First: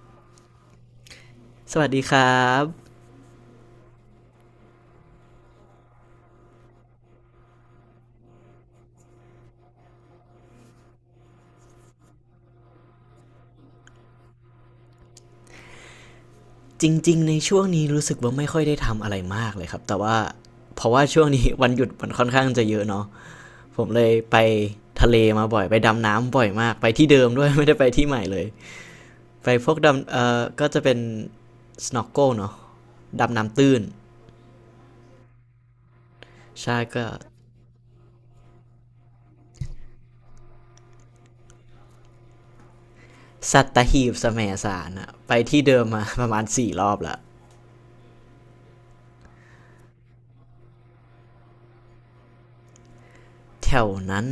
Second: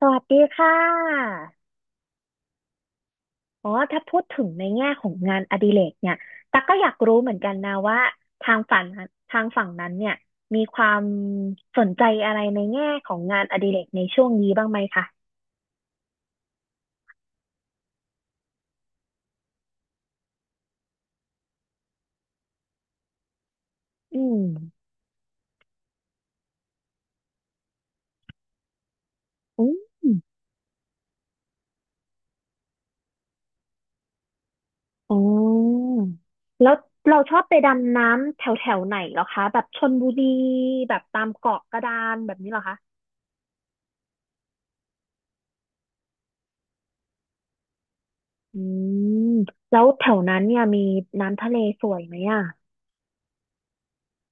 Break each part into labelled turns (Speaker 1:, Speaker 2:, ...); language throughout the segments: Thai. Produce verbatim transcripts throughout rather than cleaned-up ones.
Speaker 1: สวัสดีค่ะ
Speaker 2: สวัสดีครับ
Speaker 1: อ๋อถ้าพูดถึงในแง่ของงานอดิเรกเนี่ยตั๊กก็อยากรู้เหมือนกันนะว่าทางฝั่งนั้นทางฝั่งนั้นเนี่ยมีความสนใจอะไรในแง่ของงานอดิเรกในช่วงนี้บ้างไหมคะ
Speaker 2: จริงๆในช่วงนี้รู้สึกว่าไม่ค่อยได้ทำอะไรมากเลยครับแต่ว่าเพราะว่าช่วงนี้วันหยุดมันค่อนข้างจะเยอะเนาะผมเลย
Speaker 1: อื
Speaker 2: ไป
Speaker 1: ม
Speaker 2: ทะเลมาบ่อยไปดำน้ำบ่อยมากไปที่เดิมด้วย ไม่ได้ไปที่ใหม่เลยไป
Speaker 1: อื
Speaker 2: พวกดำ
Speaker 1: ม
Speaker 2: เอ่อก็จะเป็น snorkel เนาะดำน้ำตื้น
Speaker 1: อ๋อแล้ว
Speaker 2: ใช่ก็
Speaker 1: เราชอบไปดำน้ำแถวแถวไหนเหรอคะ แบบชลบุรีแบบตามเกาะกระดานแบบนี้เหรอคะ
Speaker 2: สัตหีบแสมสารอะไปที่เดิมมา ประมาณสี่รอบละ
Speaker 1: อืมแล้วแถวนั้นเนี่ยมีน้ำทะเลสวยไหมอ่ะ
Speaker 2: แถวนั้น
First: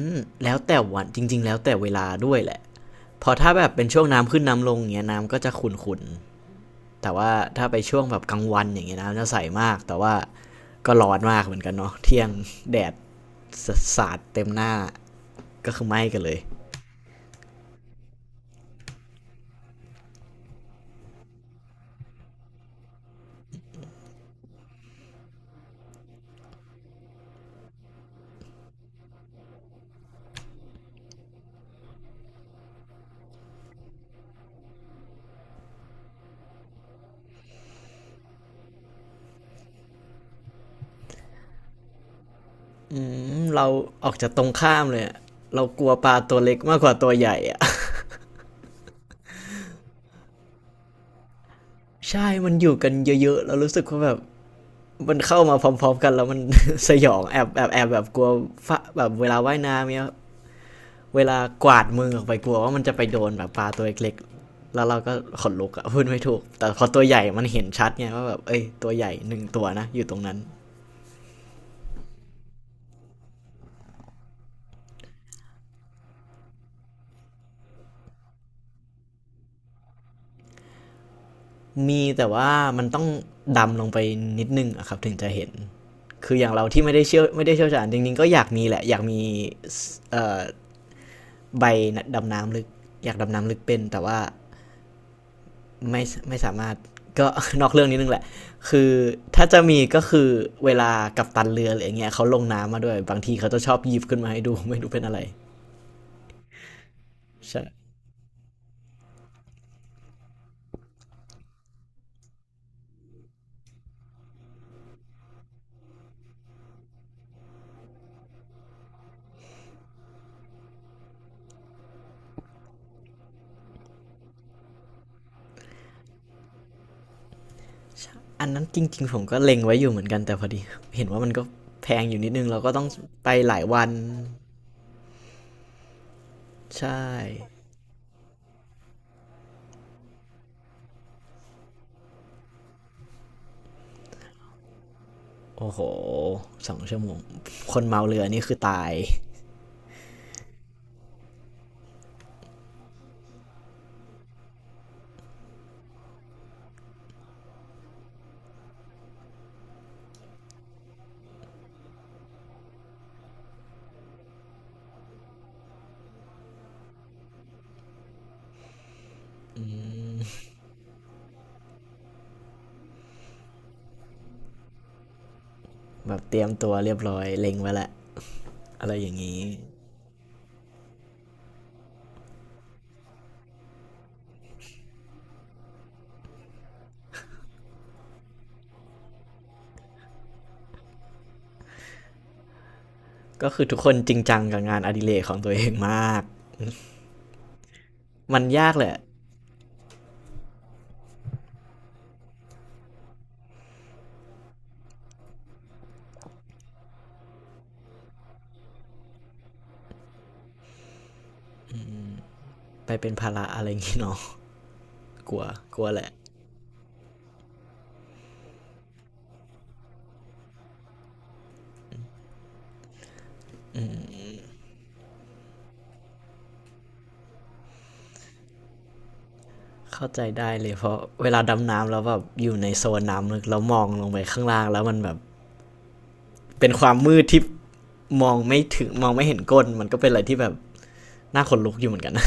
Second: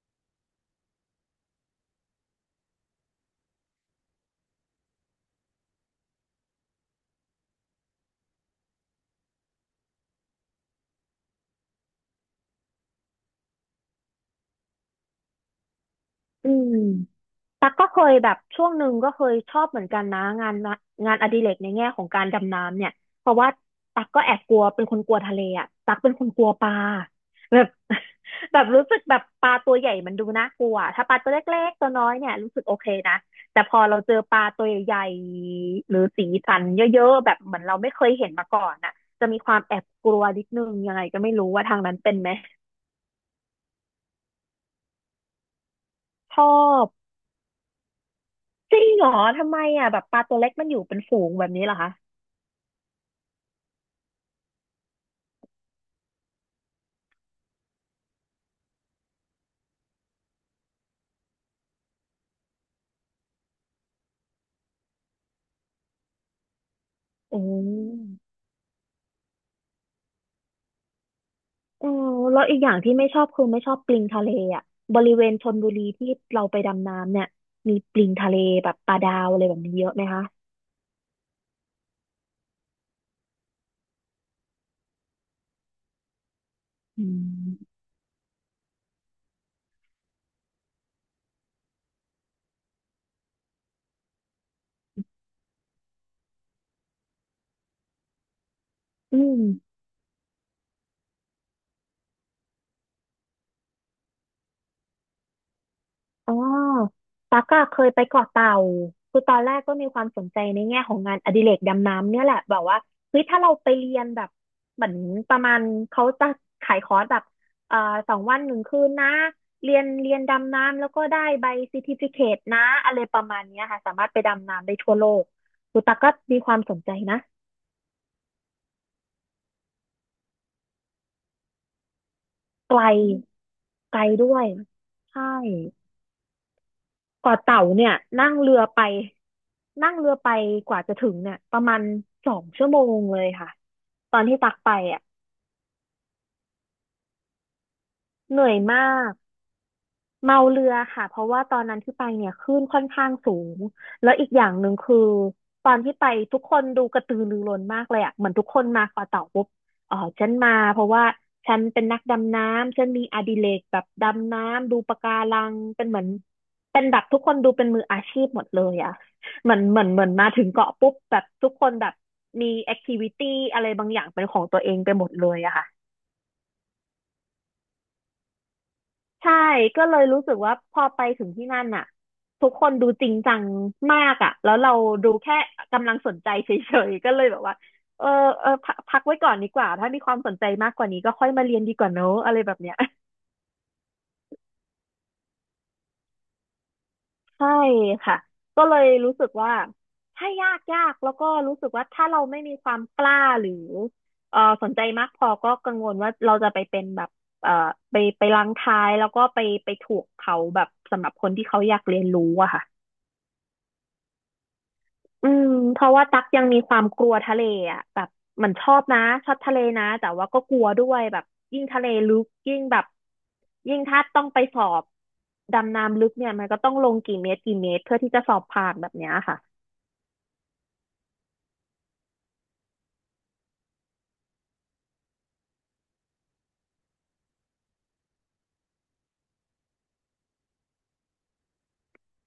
Speaker 2: แล้วแต่วันจริงๆแล้วแต่เวลาด้วยแหละพอถ้าแบบเป็นช่วงน้ำขึ้นน้ำลงเงี้ยน้ำก็จะขุ่นๆ แต่ว่าถ้าไปช่วงแบบกลางวันอย่างเงี้ยนะจะใสมากแต่ว่าก็ร้อนมากเหมือนกันเนาะเที่ยงแดดสาดเต็มหน้าก็คือไหม้กันเลย
Speaker 1: อืม ตักก็เคยแบบช่วงหนึ่งก็เคยชอบเหมือนกันนะงานละงานอดิเรกในแง่ของการดำน้ำเนี่ยเพราะว่าตักก็แอบกลัวเป็นคนกลัวทะเลอ่ะตักเป็นคนกลัวปลาแบบ แบบรู้สึกแบบปลาตัวใหญ่มันดูน่ากลัวถ้าปลาตัวเล็กๆตัวน้อยเนี่ยรู้สึกโอเคนะแต่พอเราเจอปลาตัวใหญ่หรือสีสันเยอะๆแบบเหมือนเราไม่เคยเห็นมาก่อนอ่ะจะมีความแอบกลัวนิดนึงยังไงก็ไม่รู้ว่าทางนั้นเป็นไหม
Speaker 2: อืมเราออกจากตรงข้ามเลยะเรากลัวปลา
Speaker 1: ช
Speaker 2: ตัว
Speaker 1: อ
Speaker 2: เล็กมากก
Speaker 1: บ
Speaker 2: ว่าตัวใหญ่อะ
Speaker 1: จริงเหรอทำไมอ่ะแบบปลาตัวเล็กมันอยู่เป็นฝูงแบบนี้เหรอคะ
Speaker 2: ใช่มันอยู่กันเยอะๆเรารู้สึกว่าแบบมันเข้ามาพร้อมๆกันแล้วมัน สยองแอบแอบแอบแบบกลัวฟแบบเวลาว่ายน้ำเนี่ย เวลากวาดมือออกไปกลัวว่ามันจะไปโดนแบบปลาตัวเล็กๆแล้วเราก็ขนลุกอะพูดไม่ถูกแต่พอตัวใหญ่
Speaker 1: อื
Speaker 2: มันเห็นชัดไงว่าแบ
Speaker 1: ม
Speaker 2: บเอ้ยตัวใหญ่หนึ่งตัวนะอยู่ตรงนั้น
Speaker 1: เออแล้วอีกอย่างที่ไม่ชอบคือไม่ชอบปลิงทะเลอ่ะบริเวณชลบุรีที่เราไปดำน้ำเนี่ย มีปลิงทะเลแบบปลาดาวอะไรแบบนี้เยอะไหมคะ
Speaker 2: มีแต่ว่ามันต้องดำลงไปนิดนึงอะครับถึงจะเห็นคืออย่างเราที่ไม่ได้
Speaker 1: อื
Speaker 2: เชี่ยวไม่ได้เชี่ยว
Speaker 1: ม
Speaker 2: ชาญจริงๆก็อยากมีแหละอยากมีใบดำน้ำลึกอยากดำน้ำลึกเป็นแต่ว่า ไม่ไม่สามารถก็ นอกเรื่องนิดนึงแหละคือ
Speaker 1: อืม
Speaker 2: ถ้าจะมีก็คือเวลากับตันเรืออะไรอย่างเงี้ยเขาลงน้ำมาด้วยบางทีเขาจะชอบหยิบขึ้นมาให้ดู ไม่รู้เป็นอะไร
Speaker 1: อ๋อตั๊ก
Speaker 2: ใช่
Speaker 1: อะเคยไปเกาะเต่า คือตอนแรกก็มีความสนใจในแง่ของงานอดิเรกดำน้ำเนี่ยแหละ แบบว่าเฮ้ยถ้าเราไปเรียนแบบเหมือนประมาณเขาจะขายคอร์สแบบเอ่อสองวันหนึ่งคืนนะเรียนเรียนดำน้ำแล้วก็ได้ใบซ e ติฟิเค e นะอะไรประมาณเนี้ยค่ะ สามารถไปดำน้ำได้ทั่วโลกคือตั๊กก็มีความสนใจนะ
Speaker 2: อันนั้นจริงๆผมก็เล็งไว้อยู่เหมือนกันแต่พอดีเห็นว่ามันก็แพงอยู่นิดนึงเราก็
Speaker 1: ไก
Speaker 2: ต้
Speaker 1: ล
Speaker 2: องไปหลายวัน
Speaker 1: ไกลด้วยใช่
Speaker 2: ใช่
Speaker 1: เกาะเต่าเนี่ยนั่งเรือไปนั่งเรือไปกว่าจะถึงเนี่ยประมาณสองชั่วโมงเลยค่ะตอนที่ตักไปอ่ะ
Speaker 2: โอ้โหสองชั่วโมงคนเมาเรือ
Speaker 1: เห
Speaker 2: นี่
Speaker 1: นื่
Speaker 2: คื
Speaker 1: อย
Speaker 2: อ
Speaker 1: มา
Speaker 2: ตาย
Speaker 1: ก เมาเรือค่ะเพราะว่าตอนนั้นที่ไปเนี่ยคลื่นค่อนข้างสูงแล้วอีกอย่างหนึ่งคือตอนที่ไปทุกคนดูกระตือรือร้นมากเลยอ่ะเหมือนทุกคนมาขอเต่าปุ๊บอ๋อฉันมาเพราะว่าฉันเป็นนักดำน้ำฉันมีอดิเรกแบบดำน้ำดูปะการังเป็นเหมือนเป็นแบบทุกคนดูเป็นมืออาชีพหมดเลยอ่ะเหมือนเหมือนเหมือนมาถึงเกาะปุ๊บแบบทุกคนแบบมีแอคทิวิตี้อะไรบางอย่างเป็นของตัวเองไปหมดเลยอะค่ะ
Speaker 2: แบบเตรียมตัวเรียบร้อยเล็งไว้แหละอะไรอย่าง
Speaker 1: ใช่
Speaker 2: นี้
Speaker 1: ก็เลยรู้สึกว่าพอไปถึงที่นั่นน่ะทุกคนดูจริงจังมากอ่ะแล้วเราดูแค่กำลังสนใจเฉยๆก็เลยแบบว่าเออเออพักพักไว้ก่อนดีกว่าถ้ามีความสนใจมากกว่านี้ก็ค่อยมาเรียนดีกว่าเนอะอะไรแบบเนี้ย
Speaker 2: ก็คือทุกคนจริงจังกับงานอดิเรกของตัวเองมาก
Speaker 1: ใช่ค่ะ
Speaker 2: มัน
Speaker 1: ก็
Speaker 2: ยา
Speaker 1: เล
Speaker 2: กแห
Speaker 1: ย
Speaker 2: ละ
Speaker 1: รู้สึกว่าถ้ายากยากแล้วก็รู้สึกว่าถ้าเราไม่มีความกล้าหรือเออสนใจมากพอก็กังวลว่าเราจะไปเป็นแบบเออไปไปรังท้ายแล้วก็ไปไปถูกเขาแบบสำหรับคนที่เขาอยากเรียนรู้อะค่ะ
Speaker 2: ไปเป็นภาระอะไรอย่างงี้เนาะ
Speaker 1: อื
Speaker 2: กลัว
Speaker 1: ม
Speaker 2: ก
Speaker 1: เพ
Speaker 2: ลัว
Speaker 1: ราะ
Speaker 2: แห
Speaker 1: ว่า
Speaker 2: ละ
Speaker 1: ตักยังมีความกลัวทะเลอ่ะแบบเหมันชอบนะชอบทะเลนะแต่ว่าก็กลัวด้วยแบบยิ่งทะเลลึกยิ่งแบบยิ่งถ้าต้องไปสอบดำน้ำลึกเนี่ยมันก็ต้องลงกี่เมตรกี่เมตรเพื่อที่จะสอบผ่านแบบเนี้ยค่ะ
Speaker 2: เข้าใจได้เลยเพราะเวลาดำน้ำแล้วแบบอยู่ในโซนน้ำลึกแล้วมองลงไปข้างล่างแล้วมันแบบเป็นความมืดที่มองไม่ถึงมองไม่เห็นก้นมันก็เป็นอะไรที่แบบน่าขนลุกอยู่เหมือนกันนะ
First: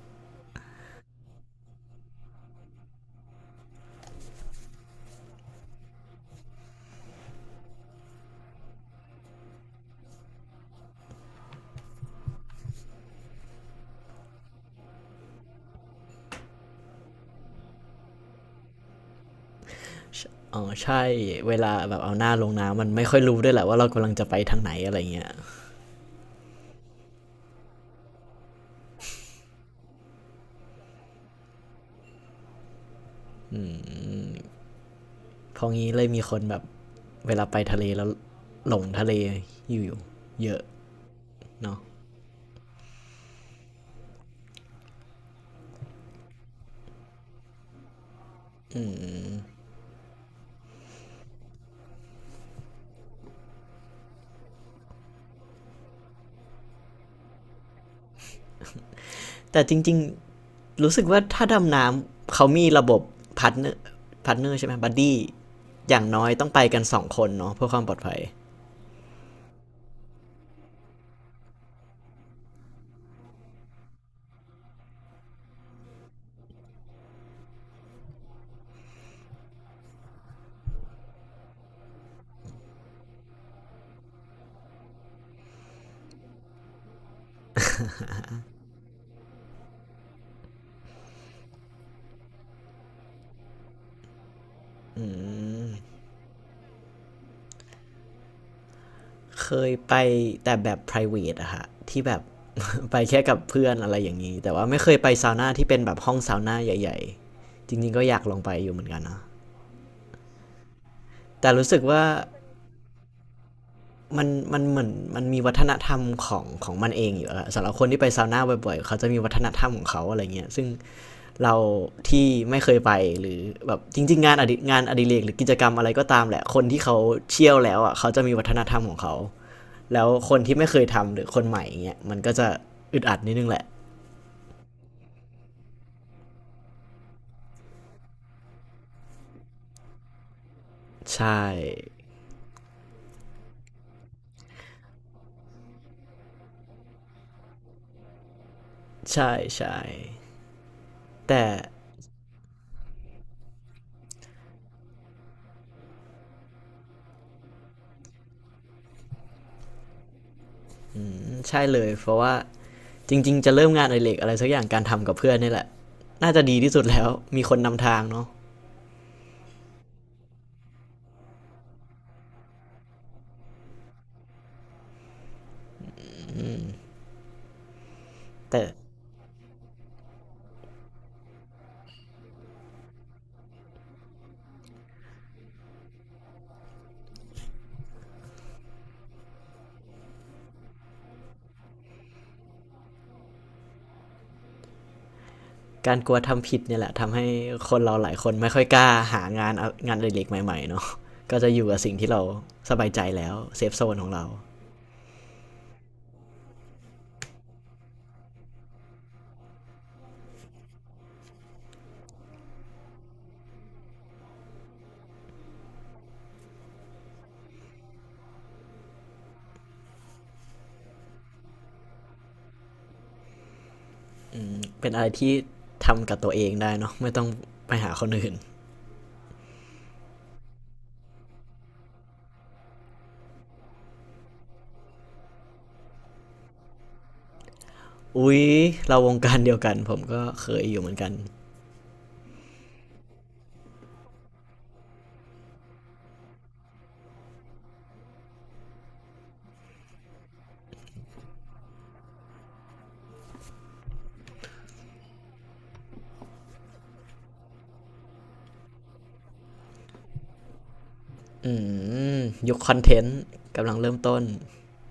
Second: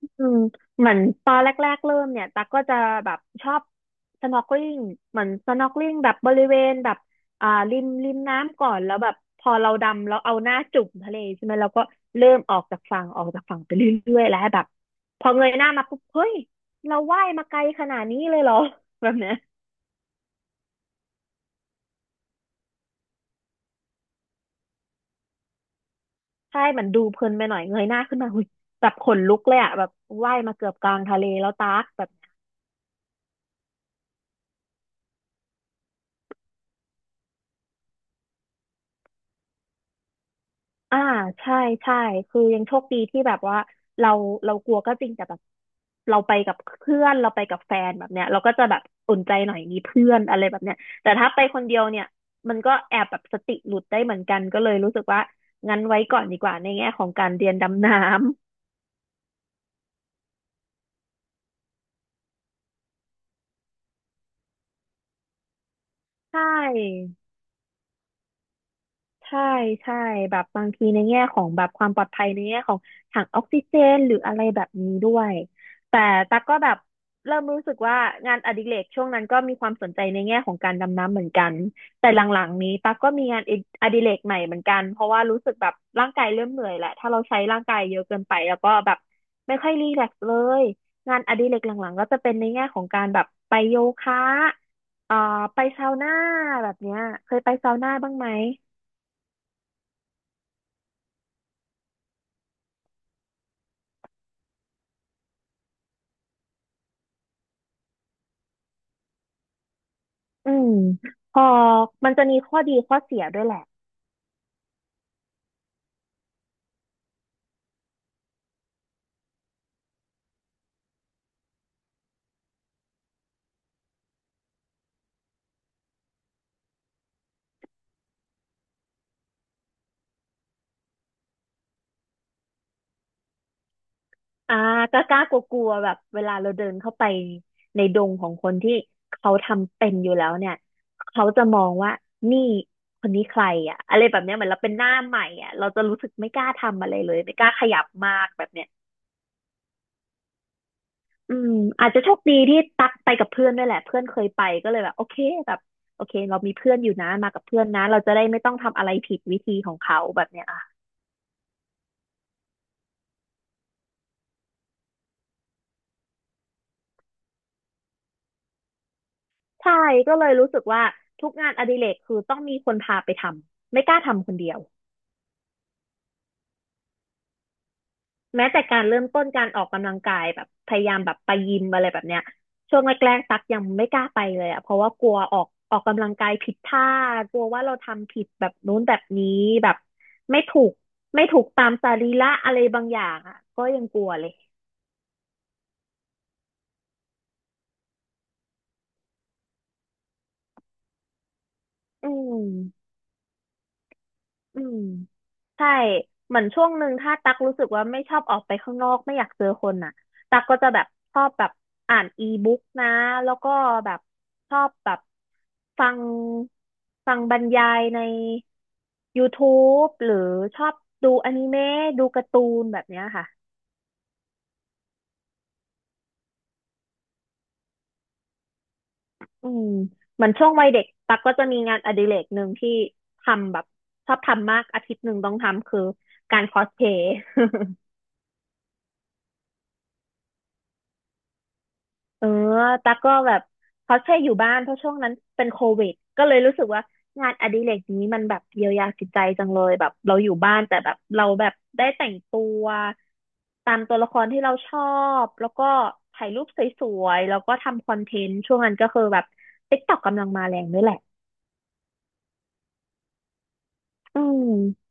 Speaker 1: อืมเหมือนตอนแรกๆเริ่มเนี่ยตักก็จะแบบชอบ snorkeling เหมือน snorkeling แบบบริเวณแบบอ่าริมริมน้ำก่อนแล้วแบบพอเราดำแล้วเอาหน้าจุ่มทะเลใช่ไหมเราก็เริ่มออกจากฝั่งออกจากฝั่งไปเรื่อยๆแล้วแบบพอเงยหน้ามาปุ๊บเฮ้ยเราว่ายมาไกลขนาดนี้เลยเหรอ แบบเนี้ย
Speaker 2: อ๋อใช่เวลาแบบเอาหน้าลงน้ำมันไม่ค่อยรู้ด้วยแหละว่าเรากำลังจะไปทางไหนอะไรเงี้ย
Speaker 1: ใช่มันดูเพลินไปหน่อยเงยหน้าขึ้นมาหุยแบบขนลุกเลยอะแบบว่ายมาเกือบกลางทะเลแล้วตักแบบ
Speaker 2: เพองี้เลยมีคนแบบเวลาไปทะเลแล้วหลงทะเลอยู่เยอะ
Speaker 1: อ่าใช่
Speaker 2: เนาะ
Speaker 1: ใช่คือยังโชคดีที่แบบว่าเราเรากลัวก็จริงแต่แบบเราไปกับเพื่อนเราไปกับแฟนแบบเนี้ยเราก็จะแบบอุ่นใจหน่อยมีเพื่อนอะไรแบบเนี้ยแต่ถ้าไปคนเดียวเนี่ยมันก็แอบแบบสติหลุดได้เหมือนกันก็เลยรู้สึกว่างั้นไว้ก่อนดีกว่าในแง่ของการเรียนดำน้ำ
Speaker 2: แต่จริง รู้สึกว่าถ้าดำน้ำเขามีระบบพาร์ทเนอร์พาร์ทเนอร์ใช่ไหมบัดดี้อย่าง น้อย
Speaker 1: ใช
Speaker 2: ต้องไปกันสอง
Speaker 1: ่
Speaker 2: คนเนาะเพื่อความปลอดภัย
Speaker 1: ใช่ใช่แบบบางทีในแง่ของแบบความปลอดภัยในแง่ของถังออกซิเจนหรืออะไรแบบนี้ด้วยแต่ตั๊กก็แบบเริ่มรู้สึกว่างานอดิเรกช่วงนั้นก็มีความสนใจในแง่ของการดำน้ำเหมือนกันแต่หลังๆนี้ตั๊กก็มีงานอดิเรกใหม่เหมือนกันเพราะว่ารู้สึกแบบร่างกายเริ่มเหนื่อยแหละถ้าเราใช้ร่างกายเยอะเกินไปแล้วก็แบบไม่ค่อยรีแลกซ์เลยงานอดิเรกหลังๆก็จะเป็นในแง่ของการแบบไปโยคะ
Speaker 2: อื
Speaker 1: เอ่อไปซา
Speaker 2: ม
Speaker 1: วน่าแบบเนี้ยเคยไปซาวน่าบ้างไหม
Speaker 2: เคยไปแต่แบบ พี อาร์ ไอ วี เอ ที อี อะฮะที่แบบ ไปแค่กับเพื่อนอะไรอย่างนี้แต่ว่าไม่เคยไปซาวน่าที่เป็นแบบห้องซาวน่าใหญ่ๆจริงๆก็อยากลองไปอยู่เหมือนกันนะ
Speaker 1: อืมพอ
Speaker 2: แต่รู้สึกว่า
Speaker 1: มันจะมีข้อดีข้อเสียด้วยแหละ
Speaker 2: มันมันเหมือนมันมีวัฒนธรรมของของมันเองอยู่อะสำหรับคนที่ไปซาวน่าบ่อยๆเขาจะมีวัฒนธรรมของเขาอะไรเงี้ยซึ่ง เราที่ไม่เคยไปหรือแบบจริงๆงานอดิงานอดิเรกหรือกิจกรรมอะไรก็ตามแหละคนที่เขาเชี่ยวแล้วอ่ะเขาจะมีวัฒนธรรมของเขาแล้วคนที่ไม่เคยทำหรือคนใหม่องเงี้ยมันก็จะอึดอัดนิดนึงแหละ
Speaker 1: อ่ากล้ากล้ากลัวกลัวแบบเวลาเราเดินเข้าไปในดงของคนที่เขาทำเป็นอยู่แล้วเนี่ย
Speaker 2: ใช่
Speaker 1: เขาจะมองว่านี่คนนี้ใครอ่ะอะไรแบบเนี้ยเหมือนเราเป็นหน้าใหม่อ่ะเราจะรู้สึกไม่กล้าทำอะไรเลยไม่กล้าขยับมากแบบเนี้ย
Speaker 2: ใช่ใช่
Speaker 1: อื
Speaker 2: แต่
Speaker 1: มอาจจะโชคดีที่ตักไปกับเพื่อนด้วยแหละเพื่อนเคยไปก็เลยแบบโอเคแบบโอเคเรามีเพื่อนอยู่นะมากับเพื่อนนะเราจะได้ไม่ต้องทำอะไรผิดวิธีของเขาแบบเนี้ย
Speaker 2: ใช่เลยเพราะว่าจริงๆจะเริ่มงานอดิเรกอะไรสักอย่างการทำกับเพื่อนนี่แหละน่าจะดีที่สุดแล้วมีคนนำทางเนาะ
Speaker 1: ใช่ก็เลยรู้สึกว่าทุกงานอดิเรกคือต้องมีคนพาไปทำไม่กล้าทำคนเดียวแม้แต่
Speaker 2: แต่
Speaker 1: การเริ่มต้นการออกกำลังกายแบบพยายามแบบไปยิมอะไรแบบเนี้ยช่วงแรกๆตักยังไม่กล้าไปเลยอะเพราะว่ากลัวออกออกกำลังกายผิดท่ากลัวว่าเราทำผิดแบบนู้นแบบนี้แบบไม่ถูกไม่ถูกตามสรีระอะไรบางอย่างอะก็ยังกลัวเลย
Speaker 2: การกลัวทำผิดเนี่ยแหละทำให้คนเราหลายคนไม่ค่อยกล้าหางานองานอดิเล็กใหม่ๆเนาะก็จะอยู่กับสิ่ง
Speaker 1: อื
Speaker 2: ที่เราสบา
Speaker 1: ม
Speaker 2: ยใจแล้วเซฟโซนของเรา
Speaker 1: อืมใช่เหมือนช่วงหนึ่งถ้าตักรู้สึกว่าไม่ชอบออกไปข้างนอกไม่อยากเจอคนน่ะตักก็จะแบบชอบแบบอ่านอีบุ๊กนะแล้วก็แบบชอบแบบฟังฟังบรรยายใน ยูทูบ หรือชอบดูอนิเมะดูการ์ตูนแบบเนี้ยค่ะ
Speaker 2: เป็นอะไรที่ทำกับตัวเองได้เนาะไม่ต้องไปหาคนอื่น
Speaker 1: อืมเหมือนช่วงวัยเด็กตักก็จะมีงานอดิเรกหนึ่งที่ทำแบบชอบทำมากอาทิตย์หนึ่งต้องทำคือการคอสเพลย์
Speaker 2: อุ๊ยเราวงการเดียวกันผมก็เคยอยู่เหมือนกัน
Speaker 1: เออตั๊กก็แบบเขาใช่อยู่บ้านเพราะช่วงนั้นเป็นโควิดก็เลยรู้สึกว่างานอดิเรกนี้มันแบบเยียวยาจิตใจจังเลยแบบเราอยู่บ้านแต่แบบเราแบบได้แต่งตัวตามตัวละครที่เราชอบแล้วก็ถ่ายรูปสวยๆแล้วก็ทำคอนเทนต์ช่วงนั้นก็คือแบบ ติ๊กต็อก กต็อกกำลังมาแรงด้วยแหละ
Speaker 2: อืมยุคคอนเทนต์กำลังเริ่มต้
Speaker 1: อื
Speaker 2: น
Speaker 1: ม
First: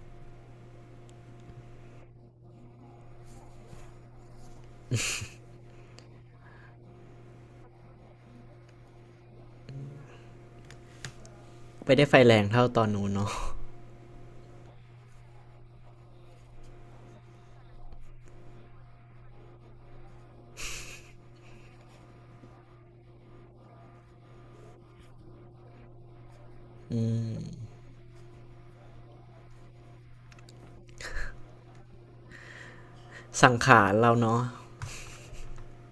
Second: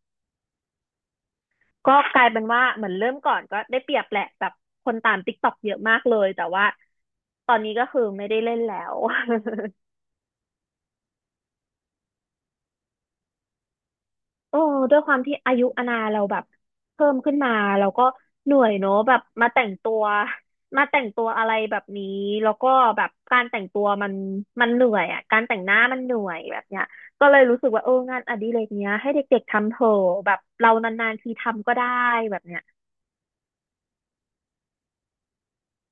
Speaker 1: ก็กลายเป็นว่าเหมือนเริ่มก่อนก็ได้เปรียบแหละแบบคนตามติ๊กต็อกเยอะมากเลยแต่ว่าตอนนี้ก็คือไม่ได้เล่นแล้ว
Speaker 2: ไม่ได้ไฟแรงเท่าตอนนู้นเนาะ
Speaker 1: โอ้ด้วยความที่อายุอาณาเราแบบเพิ่มขึ้นมาเราก็เหนื่อยเนอะแบบมาแต่งตัว มาแต่งตัวอะไรแบบนี้แล้วก็แบบการแต่งตัวมันมันเหนื่อยอ่ะการแต่งหน้ามันเหนื่อยแบบเนี้ยก็เลยรู้สึกว่าเอองานอดิเรกเนี้ยให้เด็กๆทำเถอะแบบเรานานๆทีทำก็ได้แบบเนี้ย
Speaker 2: สังขารเราเนาะ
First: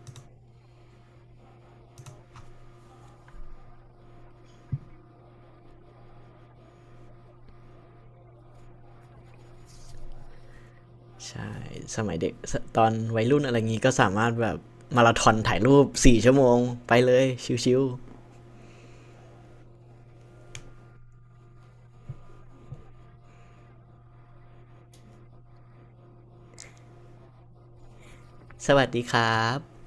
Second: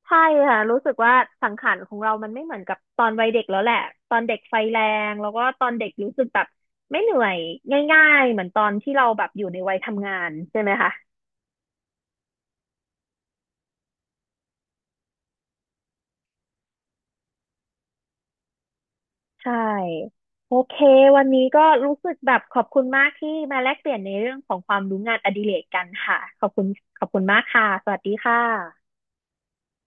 Speaker 1: ใช่ค่ะรู้สึกว่าสังขารของเรามันไม่เหมือนกับตอนวัยเด็กแล้วแหละตอนเด็กไฟแรงแล้วก็ตอนเด็กรู้สึกแบบไม่เหนื่อยง่ายๆเหมือนตอนที่เราแบบอยู่ในวัยทำงานใช่ไหมคะ
Speaker 2: ใช่สมัยเด็กตอนวัยรุ่นอะไรงี้ก็สามารถแบบมาราธอนถ่ายรูปสี่ชั่วโมงไปเลยชิวๆ
Speaker 1: ใช่โอเควันนี้ก็รู้สึกแบบขอบคุณมากที่มาแลกเปลี่ยนในเรื่องของความรู้งานอดิเรกกันค่ะขอบคุณขอบคุณมากค่ะสวัสดีค่
Speaker 2: สวัส
Speaker 1: ะ
Speaker 2: ดีครับ